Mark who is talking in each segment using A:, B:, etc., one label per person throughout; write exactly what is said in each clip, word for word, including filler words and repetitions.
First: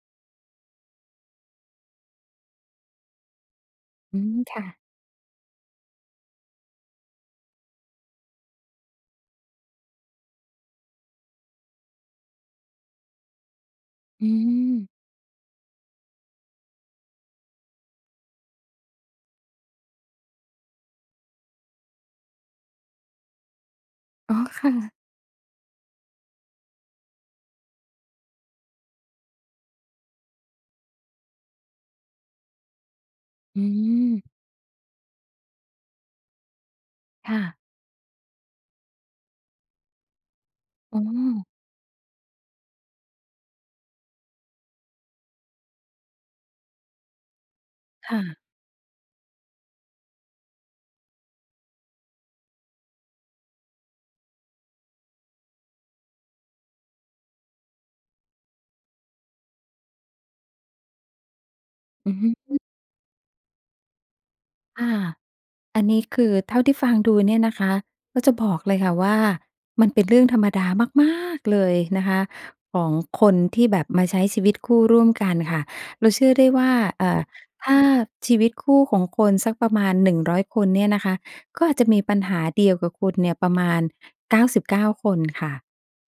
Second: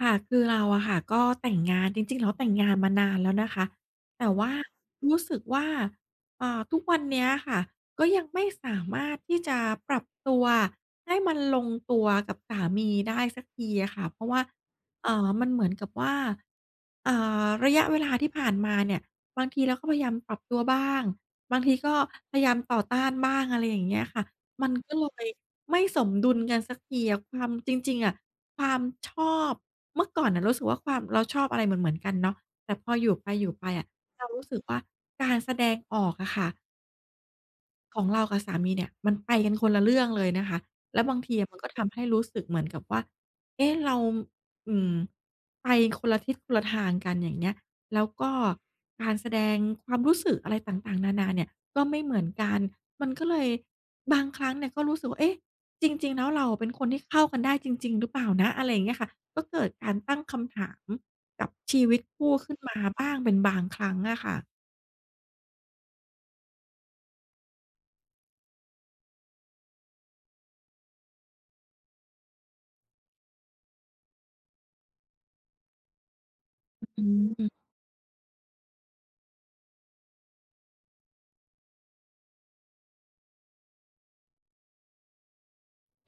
A: ค่ะ คือเราอะค่ะก็แต่งงาน จริง ๆ แล้วแต่งงานมานานแล้วนะคะ
B: อื
A: แต่
B: ม
A: ว่า
B: ค่ะ
A: รู้สึกว่า เอ่อ ทุกวันเนี้ยค่ะ ก็ยังไม่สามารถที่จะปรับตัวให้มันลงตัวกับสามีได้สักทีอะค่ะ เพร
B: อ
A: า
B: ื
A: ะว่า
B: ม
A: เอ่อ มันเหมือนกับว่า เอ่อ ระยะเวลาที่ผ่านมาเนี่ย บางทีเราก็พยายามปรับตัวบ้าง บางทีก็พยายามต่อต้านบ้าง อะไรอย่างเงี้ยค่ะ
B: อ๋อ ค
A: มั
B: ่
A: น
B: ะ
A: ก็เลยไม่สมดุลกันสักทีอะ ทำ จริง ๆ อะ ความชอบ เมื่อก่อนน่ะรู้สึกว่าความ เราชอบอะไรเหมือน ๆ กันเนาะ แต่พออยู่ไปอยู่
B: อื
A: ไปอะ
B: ม
A: เรารู้สึกว่า การแสดงออกอะค่ะ
B: ค่ะ
A: ของเรากับสามีเนี่ย มันไปกันคนละเรื่องเลยนะคะ
B: อ
A: แ
B: ๋
A: ล้วบางที
B: อ
A: มันก็ทำให้รู้สึกเหมือนกับว่า เอ๊ะ เรา อ อืม ไปคนละทิศ คนละทางกัน อย่างเงี้ย แล้ว
B: ค่
A: ก็
B: ะ
A: การแสดงความรู้สึกอะไรต่าง ๆ นา ๆ เนี่ย ก็ไม่เหมือนกัน มันก็เลยบางครั้งเนี่ยก็รู้สึกว่า เอ๊ะ จริง ๆ แล้วเราเป็นคนที่เข้ากันได้จริง ๆ หรือเปล่านะ? อะไรอย่างเงี้ยค่ะ ก็เกิดการตั้งคำถามกับชีวิต
B: อือ
A: ค
B: ฮ
A: ู
B: ึ
A: ่ข
B: อ
A: ึ้
B: ื
A: น
B: อ
A: มาบ้างเป็นบางครั้งอะค่ะ
B: ค่ะ อันนี้คือเท่าที่ฟังดูเนี่ยนะคะ ก็จะบอกเลยค่ะว่า มันเป็นเรื่องธรรมดามากม๊าก เลยนะคะ ของคนที่แบบมาใช้ชีวิตคู่ร่วมกันค่ะ เราเชื่อได้ว่า
A: อ อ
B: เ
A: ื
B: อ่อ
A: ม
B: ถ้าชีวิตคู่ของคนสักประมาณ หนึ่งร้อย คนเนี่ยนะคะ ก็อาจจะมีปัญหาเดียวกับคุณเนี่ยประมาณ เก้าสิบเก้า คนค่ะ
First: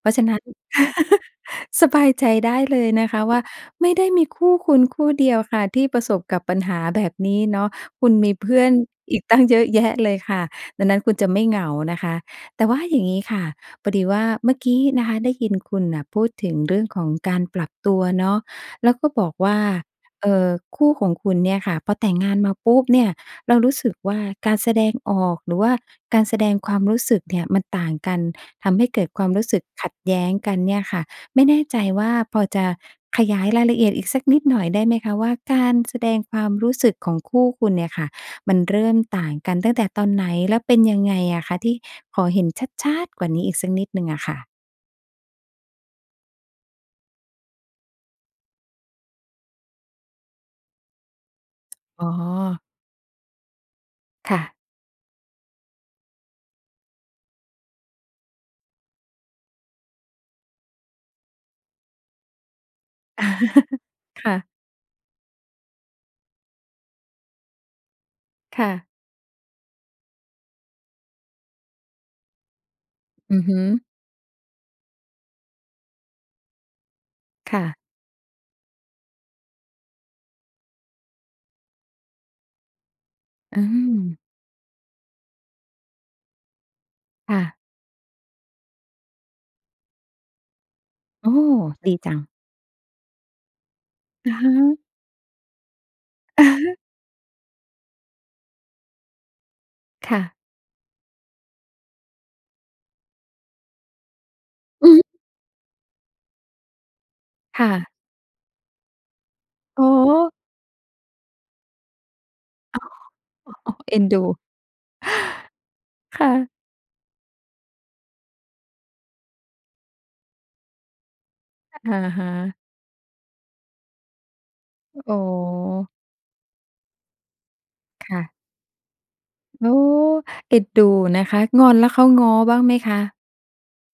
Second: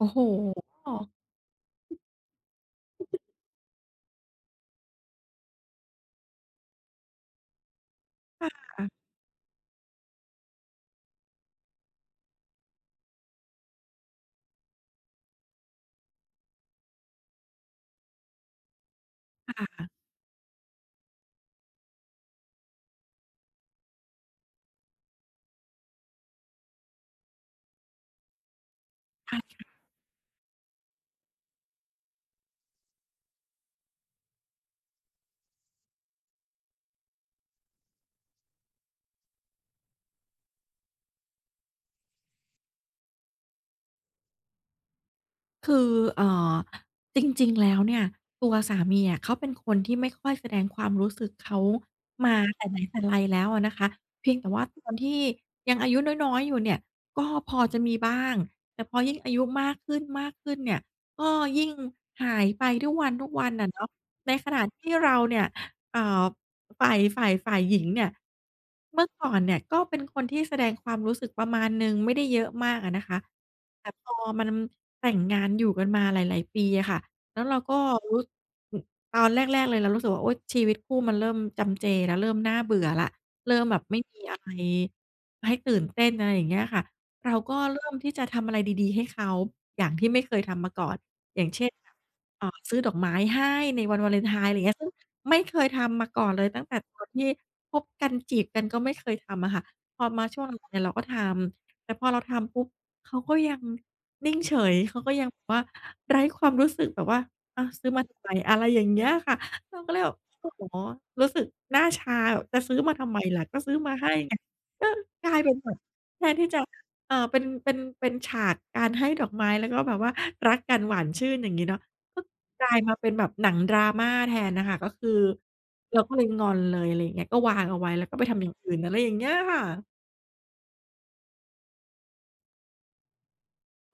A: โอ
B: พ
A: ้
B: รา
A: โ
B: ะ
A: ฮ
B: ฉะนั้น สบายใจได้เลยนะคะว่า ไม่ได้มีคู่คุณคู่เดียวค่ะที่ประสบกับปัญหาแบบนี้เนาะ คุณมี
A: ค
B: เพื่อน
A: ่ะ
B: อีกตั้งเยอะแยะเลยค่ะ ดังนั้นคุณจะไม่เหงานะคะ แต่ว่าอย่างงี้ค่ะ พอดีว่าเมื่อกี้นะคะได้ยินคุณน่ะพูดถึงเรื่องของการปรับตัวเนาะ แล้วก็บอกว
A: ค
B: ่า
A: ่ะ
B: เอ่อ คู่ของคุณเนี่ยค่ะพอแต่งงานมาปุ๊บเนี่ย เรารู้สึกว่า การแสดงออก หรือว่าการแสดงความรู้สึกเนี่ยมันต่างกัน ทำให้เกิดควา
A: ใ
B: ม
A: ช่
B: รู้สึ
A: ค
B: ก
A: ่ะ
B: ขัดแย้งกันเนี่ยค่ะ ไม่แน่ใจว่า พอจะขยายรายละเอียดอีกสักนิดหน่อยได้ไหมคะว่า การแสดงความรู้สึกของคู่คุณเนี่ยค่ะ มันเริ่มต่างกันตั้งแต่ตอนไหน แล้วเป็นยังไงอะคะที่ ขอเห็นชัด ๆ กว่านี้อีกสักนิดหนึ่งอะค่ะ?
A: คือ เอ่อ จริง ๆ แล้วเนี่ย ตัวสามีอะเขาเป็นคนที่ไม่ค่อยแสดงความรู้สึกเขา
B: อ๋
A: มาแ
B: อ
A: ต่ไหนแต่ไรแล้วอะนะคะ เพี
B: ค
A: ยง
B: ่
A: แต่
B: ะ
A: ว่าตอนที่ยังอายุน้อย ๆ อยู่เนี่ยก็พอจะมีบ้าง แต่พอยิ่งอายุมากขึ้น ๆ เนี่ย ก็ยิ่งหายไปทุกวัน ๆ น่ะเนาะ
B: ค
A: ใน
B: ่ะ
A: ขณะที่เราเนี่ย เอ่อ ฝ่าย ฝ่าย ฝ่ายหญิงเนี่ย
B: ค่ะ
A: เมื่อก่อนเนี่ยก็เป็นคนที่แสดงความรู้สึกประมาณหนึ่ง ไม่ได้เยอะมากอะนะคะ
B: อือฮึ
A: แต่พอมันแต่งงานอยู่กันมาหลาย ๆ ปีอะค่ะ แล้วเร
B: ค
A: า
B: ่
A: ก็
B: ะ
A: รู้ อ ตอนแรก ๆ เลยเรารู้สึกว่า โอ้ย! ชีวิตคู่มันเริ่มจำเจแล้ว เริ่มน่าเบื่อแล้ว เร
B: อ
A: ิ่
B: ื
A: มแบบไม่ม
B: ม
A: ีอะไรให้ตื่นเต้น อะไรอย่างเงี้ยค่ะ เร
B: ค
A: า
B: ่
A: ก
B: ะ
A: ็เริ่มที่จะทำอะไรดี ๆ ให้เขาอย่างที่ไม่เคยทำมาก่อน
B: โอ้
A: อย่างเช่น แบ
B: ดี
A: บ
B: จัง
A: เอ่อ ซื้อดอกไม้ให้ในวันวาเลน
B: อ
A: ไ
B: ะ
A: ท
B: ฮ
A: น์ อะไรอย่างนี้
B: ะ
A: ซึ่งไม่เคยทำมาก่อนเลยตั้งแต่ตอนที่คบกัน จีบกัน ก็ไม่เคยทำอะค่ะ พอ
B: ค่
A: มา
B: ะ
A: ช่วง [unintelligible] เนี่ยเราก็ทำ แต่พอเราทำปุ๊บเขาก็ยังนิ่งเฉย
B: อื
A: เข
B: อ
A: า
B: ฮึ
A: ก็ยังแบบว่าไร้ความรู้สึกแบบว่า อ
B: ค
A: ะ
B: ่
A: ซื้
B: ะ
A: อมาทำไม อะไรอย่างเงี้ยค่ะ เรา
B: โอ
A: ก
B: ้
A: ็เลยแบ
B: โ
A: บ
B: ฮ
A: โอ้โฮ รู้สึกหน้าชาแบบ "จะซื้อมาทำไมล่ะ ก็ซื้อม
B: เ
A: า
B: อ็
A: ใ
B: น
A: ห้
B: ดู
A: ไง" เออ กลายเป็นแบบ
B: ค
A: แท
B: ่
A: นที่
B: ะ
A: จะ เอ่อ เป็น เป็น เป็นฉากการให้ดอกไม้ แล้วก็แบบว่ารักกันหวานชื่นอย่างงี้เน
B: อ
A: าะ
B: ะ
A: ก็
B: ฮะ
A: กลายมาเป็นแบบหนัง Drama แทนน่ะค่ะ ก็คื
B: โ
A: อ
B: อ้
A: เราก็เลยงอนเลย อะไรอย่างนี้ ก็วางเอาไว้ แล้
B: ค
A: วก็
B: ่
A: ไป
B: ะ
A: ทำอย่างอื่น อะไรอย่างนี้ค่
B: โอ้
A: ะ
B: เด็ดดูนะคะ งอนแล้วเขาง้อบ้างไหมคะ?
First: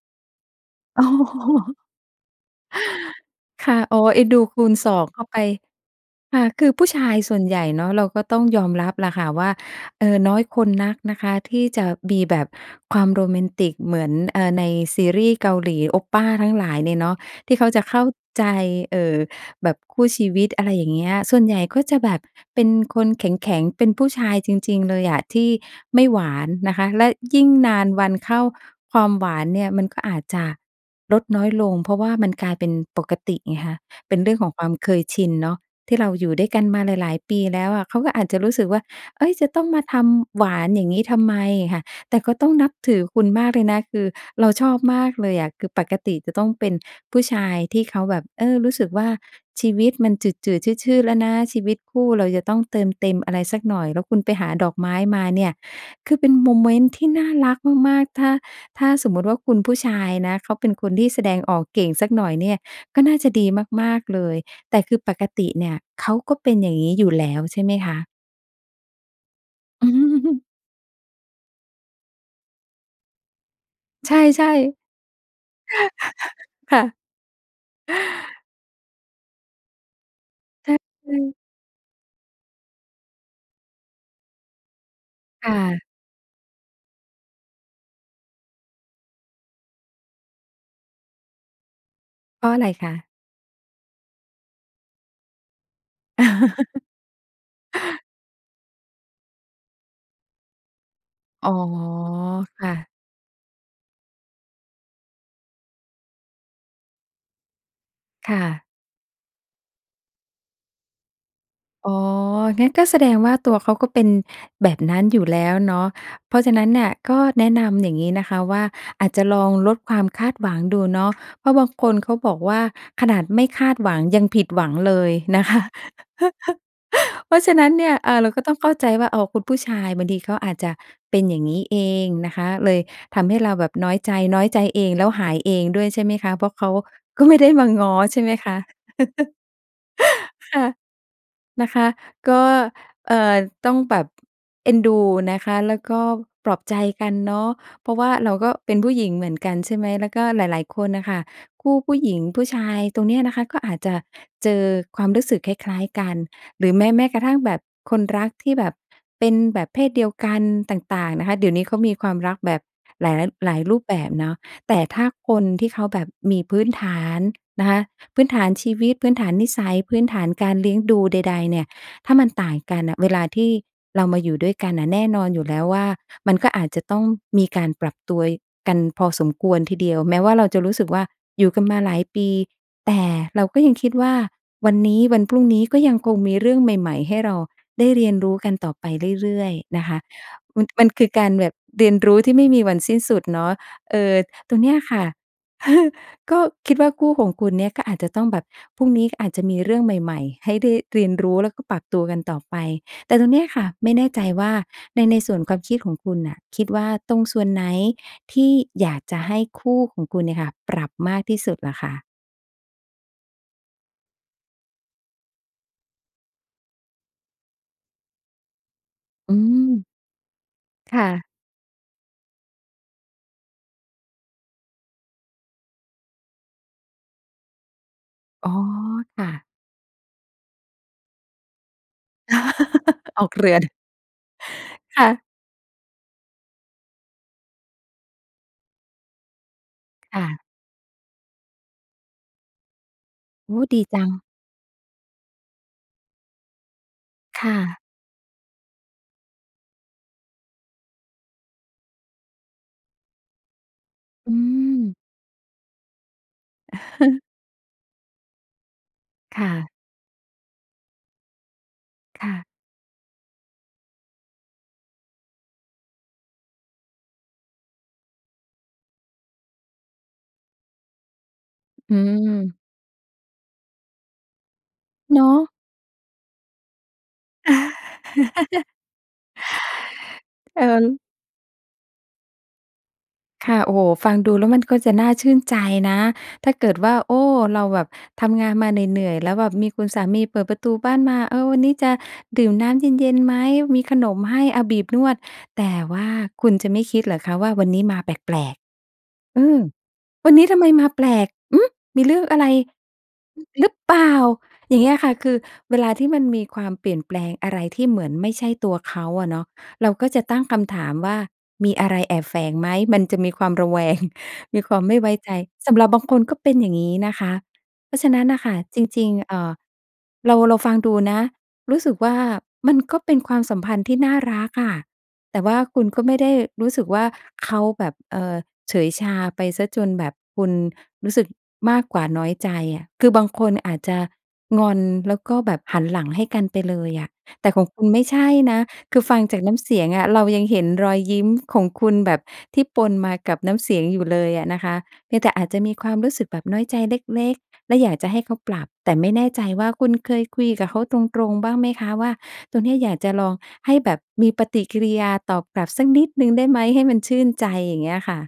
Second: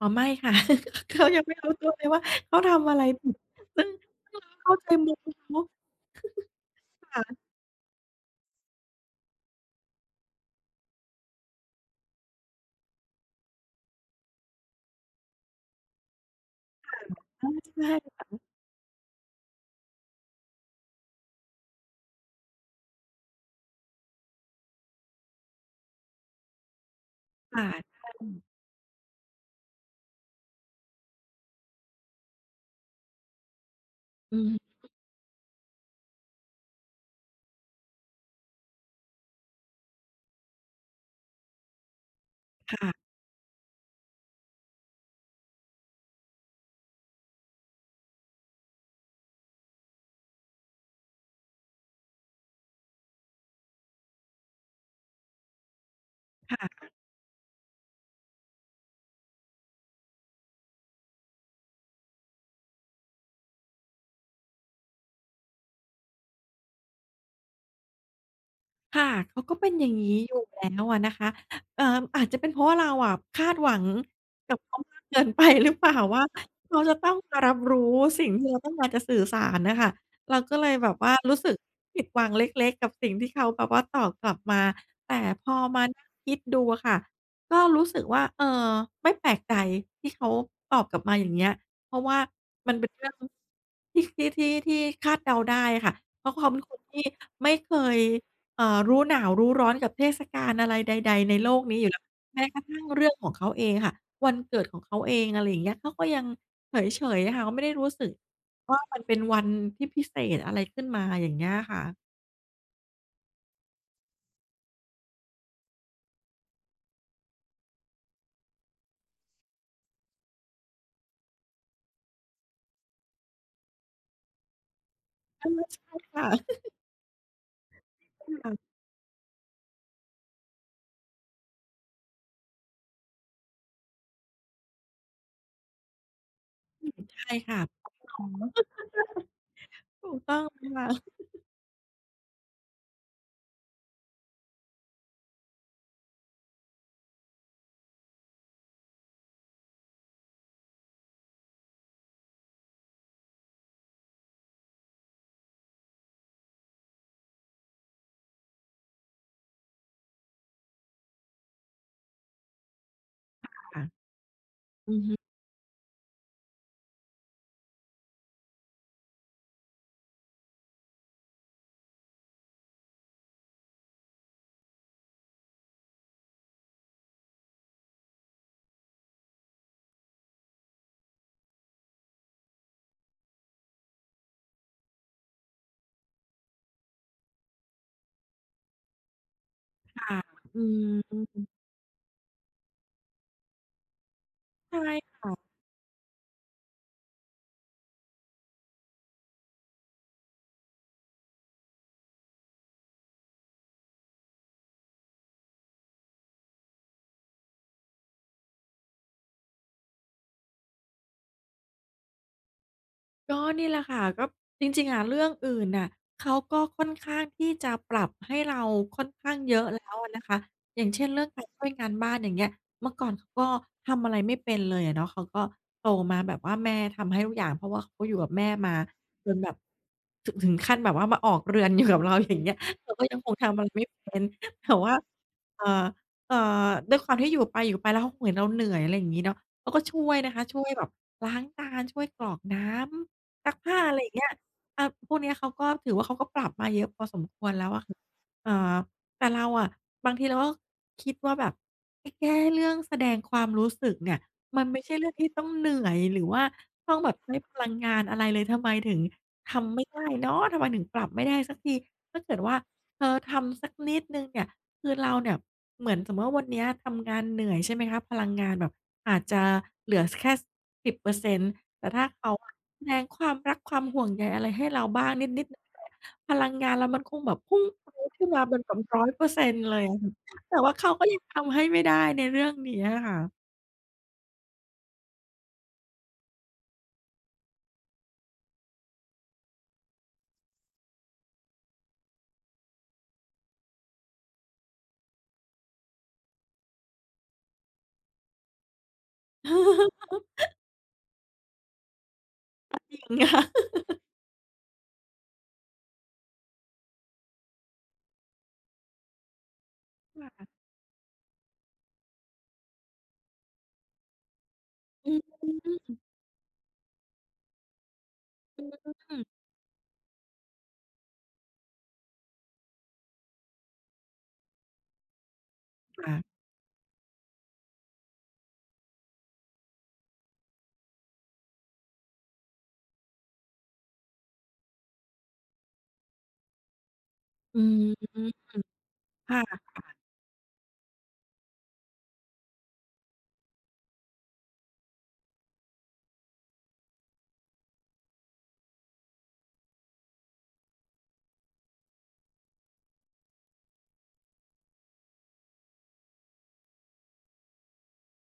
A: อ๋อ ไม่ค่ะ
B: อ๋อ
A: เขายังไม่รู้ตัวเลยว่า เขาทำอะไรผิด
B: ค่ะ
A: ซึ่ง
B: อ๋อ เอ็น
A: ซ
B: ด
A: ึ่
B: ู
A: ง
B: ค
A: เ
B: ู
A: ข้
B: ณ
A: าใจ
B: สอง
A: มุ
B: เข
A: ม
B: ้าไป
A: เนาะ
B: ค่ะ คือผู้ชา
A: ค
B: ย
A: ่
B: ส
A: ะ
B: ่วนใหญ่เนาะ เราก็ต้องยอมรับล่ะค่ะว่า เอ่อ น้อยคนนักนะคะ ที่จะมีแบบความโรแมนติกเหมือน เอ่อ ในซีรี่ส์เกาหลี 오빠 ทั้งหลายเน
A: ค
B: ี
A: ่
B: ่
A: ะ
B: ยเนาะ
A: อื
B: ที่
A: ม
B: เขา
A: ใ
B: จ
A: ช
B: ะ
A: ่
B: เข้า
A: ค่ะ
B: ใจ เอ่อ แบบคู่ชีวิต อะไรอย่างเงี้ย ส่วนใหญ่ก็จะแบบเป็นคนแข็ง ๆ เป็นผู้ชายจริง ๆ เลยอ่ะ ที่ไม่หวานนะคะ และยิ่ง
A: ค่ะ
B: นาน
A: ใ
B: ว
A: ช
B: ันเข้
A: ่
B: า ความหวานเนี่ยมันก็อาจจะลดน้อยลง เพราะว่ามันกลายเป็นปกติไงคะ เป็นเรื่
A: อื
B: อง
A: อ
B: ขอ
A: ฮ
B: งความ
A: ึ
B: เคยชินเนาะ ที่เราอยู่ด้วยกันมาหลาย ๆ ปีแล้วอะ เขาก็อาจจะรู้สึกว่า เอ๊ย จะต้องมาทำหวานอย่างงี้ทำไมค่ะ แต่ก็ต้องนั
A: ค
B: บ
A: ่
B: ถ
A: ะ
B: ือคุณมากเลยนะ คือเราชอบมากเลยอะ คือปกติจะต้องเป็นผู้ชายที่เขาแบบ เออ รู้สึกว่า ชีวิตมันจืด ๆ ชืด ๆ แล้วนะ ชีวิตคู่เราจะต้องเติมเต็มอะไรสักหน่อย แล้วคุณไปหาดอกไม้มาเนี่ย คือเป็นโม
A: ค่
B: เมน
A: ะ
B: ต์ที่น่ารักมาก ๆ ถ้า ถ้าสมมุติว่าคุณผู้ชายนะ เขาเป็นคนที่แสดงออกเก่งสักหน่อยเนี่ย ก็น่าจะดีมาก ๆ เลย แต่คือปกติเนี่ยเขาก็เป็นอย่างงี้อยู่แล้วใช่ไหมคะ?
A: ค่ะ เขาก็เป็นอย่างงี้อยู่แล้วอะนะคะ เอ่อ อาจจะเป็นเพราะว่า เราอะคาดหวัง
B: ใช่
A: กั
B: ๆ
A: บเขามากเกิน ไปหรือเปล่า? ว่า เข
B: ค
A: า
B: ่ะ
A: จะต้องมารับรู้สิ่งที่เราต้องการจะสื่อสารน่ะค่ะ เราก็เล
B: ใช
A: ย
B: ่
A: แบบ
B: ใ
A: ว
B: ช
A: ่ารู
B: ่
A: ้สึกผิดหวังเล็ก ๆ กับสิ่งที่เขาแบบว่าตอบกลับมา แต่พ
B: ค่
A: อมา
B: ะ
A: นั่งคิดดูอะค่ะ ก็รู้สึกว่า "เออ ไม่แปลกใจที่เขาตอบกลับมาอย่างเงี้ย" เพราะว่า
B: เพราะอะไร
A: มันเป
B: ค
A: ็นเรื
B: ะ?
A: ่องที่ ที่ ที่ ที่คาดเดาได้ค่ะ เพราะเขาเป็นคนที่ไม่เคย เอ่อ รู้หนาวรู้ร้อนกับเทศกาลอะไรใด ๆ ใน
B: อ
A: โ
B: ๋
A: ล
B: อ
A: กนี้อยู่แล้ว แม้ก
B: ค
A: ระ
B: ่
A: ทั่ง
B: ะ
A: เรื่องของเขาเองอะค่ะ วันเกิดของเขาเอง อะไรเงี้ย เขาก็ยังเฉย ๆ อะค่ะ เขาไม่ได้รู้สึก
B: ค่ะ
A: ว่า มันเป็นวันที่พิเศษอะไรขึ้นมา อย่างเงี้ยค่
B: อ
A: ะ
B: ๋อ งั้นก็แสดงว่าตัวเขาก็เป็นแบบนั้นอยู่แล้วเนาะ เพราะฉะนั้นน่ะก็แนะนำอย่างงี้นะคะว่า อาจจะลองลดความคาดหวังดูเนาะ เพราะบางคนเขาบอกว่า "ขนาดไม่คาดหวัง ยังผิดหวังเลย" น
A: เอ
B: ะคะ
A: อ ใช่ค่ะ
B: เพราะฉะนั้นเนี่ย เอ่อ เราก็
A: ค
B: ต
A: ่
B: ้อ
A: ะ
B: งเข้าใจว่า "อ้อ คุณผู้ชายบางทีเขาอาจจะเป็นอย่างงี้เอง" นะคะ เลยทำให้เราแบบน้อยใจ น้อยใจเองแล้วหายเองด้วยใช่ไหมคะ เพราะเขา
A: อืม
B: ก็
A: ใช
B: ไ
A: ่
B: ม่ได
A: ค
B: ้
A: ่ะ
B: มาง้อใช่ไหมคะ?
A: เข้าไม่ง้อ ถูกต้อง
B: ค
A: เล
B: ่ะ
A: ยค่ะ
B: นะคะ ก็ เอ่อ ต้องแบบ เอ็นดูนะคะ แล้วก็ปลอบใจกันเนาะ เพราะว่าเราก็เป็นผู้หญิงเหมือนกันใช่ไหม แล้วก็หลาย ๆ คนน่ะค่ะ คู่ผู้หญิงผู้ชายตรงเนี้ยนะคะ ก็อาจจะเจอความรู้สึกคล้าย ๆ กัน หรือแม้ แม้กระทั่งแบบคนรักที่แบบเป็นแบบเพศเดียวกันต่าง ๆ นะคะ เดี๋ยวนี้เขามีความรักแบบ หลาย หลายร
A: ค
B: ู
A: ่ะ
B: ปแบบเนาะ แต่
A: อื
B: ถ
A: อ
B: ้า
A: ฮึ
B: คนที่เขาแบบมีพื้นฐานนะคะ พื้นฐานชีวิต พื้นฐานนิสัย พื้นฐานการเลี้ยงดูใด ๆ เนี่ย ถ้ามันต่างกันน่ะ เวลาที่เรามาอยู่ด้วยกันน่ะ แน่นอนอยู่แล้วว่า มันก็อาจจะต้องมีการปรับตัว ย กันพอสมควรทีเดียว แม้ว่าเราจะรู้สึกว่าอยู่กันมาหลายปี แต่เราก็ยังคิดว่า วันนี้วันพรุ่งนี้ก็ยังคงมีเรื่องใหม่ ๆ ให้เราได้เรียนรู้กันต่อไปเรื่อย ๆ นะคะ
A: ค่ะ อื
B: ม มันคือการแบ
A: ม
B: บเรียนรู้ที่ไม่มีวันสิ้นสุดเนาะ เอ่อ ตรงเนี
A: ใ
B: ้
A: ช่
B: ยค่ะ
A: ค่ะ
B: ก็คิดว่าคู่ของคุณเนี่ย ก็อาจจะต้องแบบพรุ่งนี้ก็อาจจะมีเรื่องใหม่ ๆ ให้ได้เรียนรู้แล้วก็ปรับตัวกันต่อไป แต่ตรงเนี้ยค่ะ ไม่แน่ใจว่าใน ในส่วนความคิดของคุณน่ะ คิดว่าตรงส่วนไหนที่อยากจะให้คู่ของคุณเนี่ยค่ะ ปรับมากที่สุดเหรอคะ?
A: ก็นี่แหละค่ะ ก็จริง ๆ อะ เรื่องอื่นน่ะเขาก็ค่อนข้างที่จะปรับให้เราค่อนข้
B: อื
A: างเยอะแล้
B: ม
A: วอะนะคะ อย่าง
B: ค
A: เช
B: ่
A: ่น เรื่
B: ะ
A: องการช่วยงานบ้าน อย่างเงี้ย เมื่อก่อนเขาก็ทำอะไรไม่เป็นเลยอะเนาะ เขาก็โตมาแบบว่าแม่ทำให้ทุกอย่าง เพราะว่าเขาก็อยู่กับแม่
B: อ๋อ
A: มา
B: ค่
A: จนแ
B: ะ
A: บบ ถ ถึงขั้นแบบว่ามาออกเรือน อยู่กับเรา อย่างเงี้ย เขาก็ยัง
B: ออ
A: ค
B: ก
A: งท
B: เรื
A: ำอ
B: อน
A: ะไรไม่เป็น แต่ว่า
B: ค่ะ
A: เอ่อ เอ่อ ด้วยความที่อยู่ไปอยู่ไป แล้วเขาเห็นเราเหนื่อย อะไรอย่างงี้เนาะ เขาก็ช่ว
B: ค
A: ย
B: ่
A: นะ
B: ะ
A: คะ ช่วยแบบล้างจาน ช่วยกรอกน้ำ ซ
B: โ
A: ั
B: อ
A: ก
B: ้โฮ
A: ผ้
B: ด
A: า
B: ี
A: อะ
B: จ
A: ไร
B: ั
A: อย่า
B: ง
A: งเงี้ย อ่า พวกเนี้ยเขาก็ถือว่าเขาก็ปรับมาเยอะพอสมค
B: ค
A: ว
B: ่
A: รแล้ว
B: ะ
A: อะคะ อ่า แต่เราอะ บางทีเราก็คิดว่าแบบไปแก้เรื่องแสดงความรู้สึกเนี่ย
B: อื
A: มันไม่ใช่
B: ม
A: เรื่องที่ต้องเหนื่อย หรือว่าต้องแบบให้พลังงานอะไรเลย ทำไมถึง
B: ค่
A: ท
B: ะ
A: ำไม่ได้เนาะ ทำไมถึงปรับไม่ได้สักที ถ้า
B: ค
A: เ
B: ่
A: กิด
B: ะ
A: ว่าเธอทำสักนิดหนึ่งเนี่ย คือเราเนี่ย เหมือนสมมุติว่าวันนี้ทำงานเหนื่อยใช่ไหมคะ พลังงานแบบอาจจะเหลือ ส แค่ส สิบเปอร์เซ็นต์ แต่
B: อื
A: ถ้าเขาอะ
B: ม
A: แสดงความรักความห่วงใยอะไรให้เราบ้าง
B: เน
A: น
B: า
A: ิ
B: ะ
A: ด ๆ หน่อย ๆ พลังงานเรามันคงแบบ พุ่งปรี๊ดขึ้นมาบน [unintelligible] ร้อยเปอร์เซ็นต์ เลยอะคะ แต่
B: เพลิ
A: ว่าเขา
B: น
A: ก็ยังทำให้ไม่ได้ในเรื่องนี้อะคะ
B: ค่ะ โอ้โฮ้ ฟังดูแล้วมันก็จะน่าชื่นใจนะ ถ้าเกิดว่า โอ้ เราแบบทำงานมาเหนื่อย ๆ แล้วแบบมีคุณสามีเปิดประตูบ้านมา "เออ วันนี้จะดื่มน้ำเย็น ๆ ไหม? มีขนมให้ เอาบีบนวด" แต่ว่าคุณจะไม่คิดเหรอคะว่า วันนี้มาแปลก ๆ อืม "วันนี้ทำไมมาแปลก อืม! มีเรื่องอะไร
A: ก็จริงค
B: อ
A: ่ะ
B: หรือเปล่า?" อย่างเงี้ยค่ะ คือเวลาที่มันมีความเปลี่ยนแปลงอะไรที่เหมือนไม่ใช่ตัวเขาอะเนาะ เราก็จ
A: ค
B: ะ
A: ่
B: ตั้ง
A: ะ
B: คำถามว่า มีอะไรแอบแฝงไหม มันจะมีความระแวง มีความไม่ไ
A: อ
B: ว้
A: ื
B: ใจ สำหรับ
A: ม
B: บางคนก็เป็นอย่างงี้นะคะ เพราะฉะนั้นน่ะค่ะ
A: อ
B: จริง
A: ืม
B: ๆ เอ่อ เรา เราฟังดูนะ รู้สึกว่า มันก็เป็นความสัมพันธ์ที่น่ารักอะ แต่ว่าคุณก็
A: ค
B: ไ
A: ่
B: ม่
A: ะ
B: ได้รู้สึกว่า เขาแบบ เอ่อ เฉยชาไปเสียจนแบบคุณรู้สึกมากกว่าน้อยใจอะ คือบางคนอาจจะงอน แล้วก็แบบหันหลังให้กันไปเลยอะ แต่
A: อื
B: ของค
A: ม
B: ุณไม่ใช่นะ คือฟัง
A: ค
B: จ
A: ่
B: า
A: ะ
B: กน้ำเสียง
A: ๆ
B: อะ เรายังเห็นรอยยิ้มของคุณแบบที่ปนมากับน้ำเสียงอยู่เลยอะนะคะ เพียงแต่อาจจะมีความรู้สึกแบบน้อยใจเล็ก ๆ และอยากจะให้เขาปรับ แต่ไม่แน่ใจว่าคุณเคยคุยกับเขาตรง ๆ บ้างไหมคะว่า ตรงเนี้ยอยากจะลองให้แบบมีปฏิกิริยาตอบกลับสักนิดหนึ่งได้ไหมให้มันชื่นใจ อย่างเงี้ยค่ะ?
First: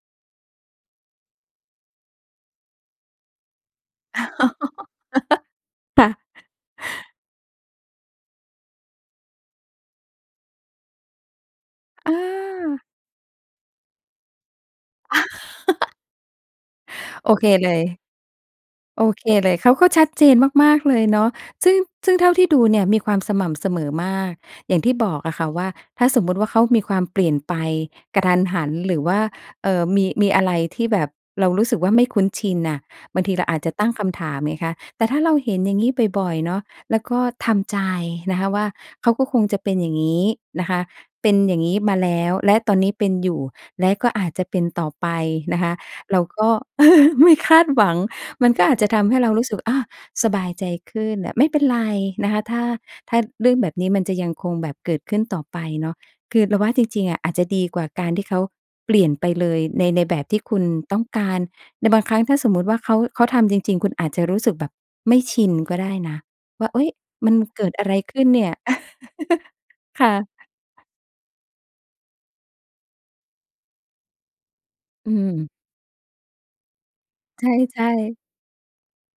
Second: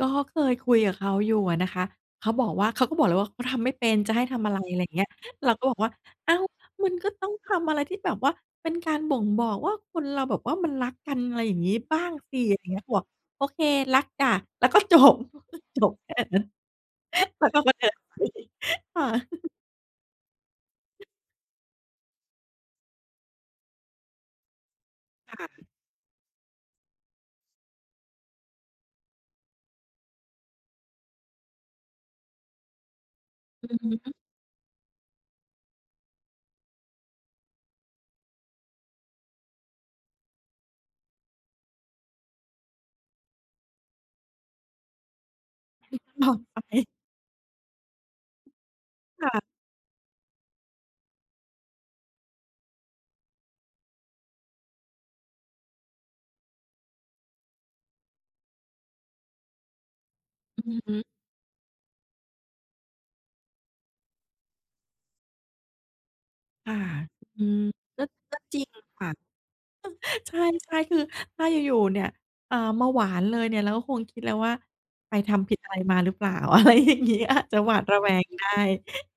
A: ก็เคยคุยกับเขาอยู่อะนะคะ เขาบอกว่า เขาก็บอกเลยว่า "เขาทำไม่เป็น จะให้ทำอะไร?" อะไรอย่างเงี้ย เราก็บอกว่า
B: ค่ะ
A: "อ้าว มันก็ต้องทำอะไรที่แบบว่าเป็นการบ่งบอกว่า คนเราแบบว่ามันรักกัน อะไรอย่างงี้บ้า
B: อ
A: งสิ" เงี้
B: า
A: ย ผวก "โอเค รักจ้ะ" แล้วก็ จบ จบแค่นั้น
B: โอ
A: แ
B: เ
A: ล
B: ค
A: ้วก็
B: เล
A: ก็เดิน
B: ย
A: ไป ค
B: โ
A: ่
B: อ
A: ะ
B: เคเลย เขาก็ชัดเจนมาก ๆ เลยเนาะ ซึ่ง ซึ่งเท่าที่ดูเนี่ยมีความสม่ำเสมอมาก อย่างที่บอกอ
A: ค
B: ะค
A: ่
B: ่ะ
A: ะ
B: ว่า ถ้าสมมุติว่าเขามีความเปลี่ยนไปกะทันหัน หรือว่า เอ่อ มี มีอะไรที่แบบเรารู้สึกว่า ไม่คุ้นชินน่ะ บางทีเราอาจ
A: อื
B: จะ
A: อ
B: ตั้งค
A: ฮึ
B: ำถามไงคะ แต่ถ้าเราเห็นอย่างงี้บ่อย ๆ เนาะ แล้วก็ทำใจนะคะว่า เขาก็คงจะเป็นอย่างงี้นะคะ เป็นอย่างงี้มาแล้ว และตอนนี้เป็นอยู่ และก็อาจจะเป็นต่อไปนะคะ
A: เป็น
B: เรา
A: ต่อ
B: ก็
A: ไป
B: ไม่ คาดหวัง มันก็อาจจะทำให้เ
A: ค
B: ร
A: ่
B: า
A: ะ
B: รู้สึก "อา สบายใจขึ้น" อะ ไม่เป็นไรนะคะ ถ้า ถ้าเรื่องแบบนี้มันจะยังคงแบบเกิดขึ้นต่อไปเนาะ คือเราว่า จริง ๆ อะอาจจะดีกว่าการที่เขาเปลี่ยนไปเลยใน ในแบบที่คุณ
A: อือฮ
B: ต
A: ึ
B: ้องการ ในบางครั้งถ้าสมมุติว่าเขา เขาทำจริง ๆ คุณอาจจะรู้สึกแบบไม่ชินก็ได้นะว่
A: ค
B: า
A: ่
B: "เ
A: ะ
B: ฮ้ย มัน
A: อืม
B: เกิดอะไร
A: ก็
B: ขึ้น
A: ก็
B: เนี่ย?"
A: จริงค่ะ
B: ค่ะ
A: ใช่ ๆ คือถ้าอยู่ ๆ เนี่ย เอ่อ มาหวานเลยเนี่ย เราก็คงคิดแล้วว่า
B: อ
A: "ไปท
B: ืม
A: ำผิดอะไรมาหรือเปล่า?" อะไรอย่างเงี้ย
B: ใ
A: จะหวา
B: ช
A: ด
B: ่
A: ระแ
B: ๆ
A: วงได้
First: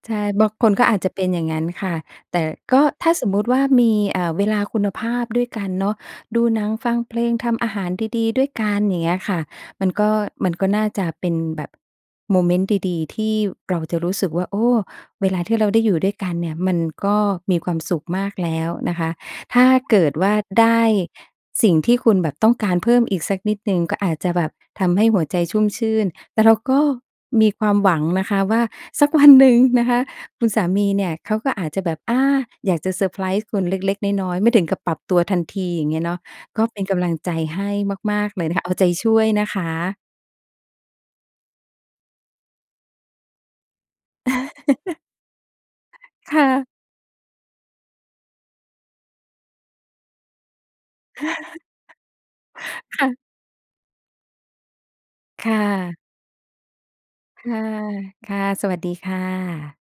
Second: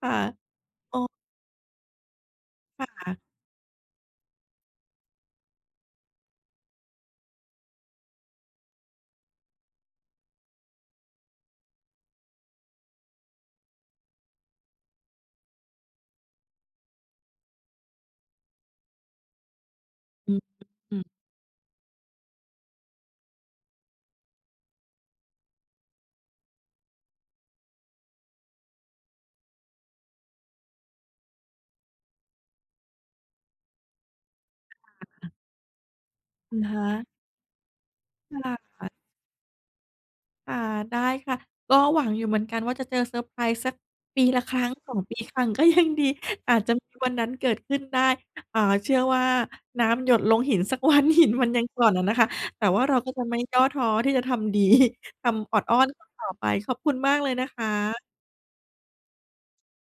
A: ค่
B: ใ
A: ะ
B: ช่ บางคนก็
A: เ
B: อ
A: อ
B: า
A: อ
B: จจะเป็นอย่างงั้นค่ะ แต่ก็
A: ค
B: ถ
A: ่
B: ้
A: ะ
B: าสมมุติว่ามี เอ่อ เวลาคุณภาพด้วยกันเนาะ ดูหนัง ฟังเพลง ทำอาหารดี ๆ ด้วยกัน อย่างเงี้ยค่ะ มันก็ มันก็น่าจะเป็นแบบโมเมนต์ดี ๆ ที่เราจะรู้สึกว่า "โอ้ เวลาที่เราได้อยู่ด้วยกันเนี่ย มันก็มีความสุขมากแล้ว" นะคะ ถ้าเกิดว
A: อ
B: ่
A: ื
B: า
A: ม
B: ได้
A: อืม
B: สิ่งที่คุณแบบต้องการเพิ่มอีกสักนิดหนึ่ง ก็อาจจะแบบทำให้หัวใจชุ่มชื่น แต่เราก็มีความหวังนะคะว่า สักวันหนึ่ง นะคะ คุณสามีเนี่ยเขาก็อาจจะแบบ อา อยากจะเซอร์ไพรส์คุณเล็ก ๆ น้อย ๆ ไม่ถึงกั
A: ค
B: บปรับตัว
A: ่ะ
B: ทันที อย่างเงี้ยเนาะ ก็เป็นกำลังใจให้มาก
A: ค
B: ๆ เลยนะคะ เอาใจ
A: ่ะ
B: ช่วยนะคะ
A: ค่ะ ได้ค่ะ ก็หวังอยู่เหมือนกันว่า จะเจอเซอร์ไพรส์สักปีละครั้ง สอง ปีครั้งก็ยังดี
B: ค่
A: อาจ
B: ะ
A: จะมีวันนั้นเกิดขึ้นได้ อ่า เชื่อว่า น้ำหยดลงหิน สักวัน หินมันยังกร่อนอะนะคะ แต่ว่าเรา
B: ค่
A: ก็
B: ะ
A: จะไม่ย่อท้อที่จะทำ ดี ท
B: ค
A: ำอ
B: ่
A: อดอ้อน
B: ะ
A: ต่อ ๆ ไป ขอบคุณมากเลย
B: ค
A: นะ
B: ่
A: ค
B: ะ
A: ะ
B: ค่ะ สวัสดีค่ะ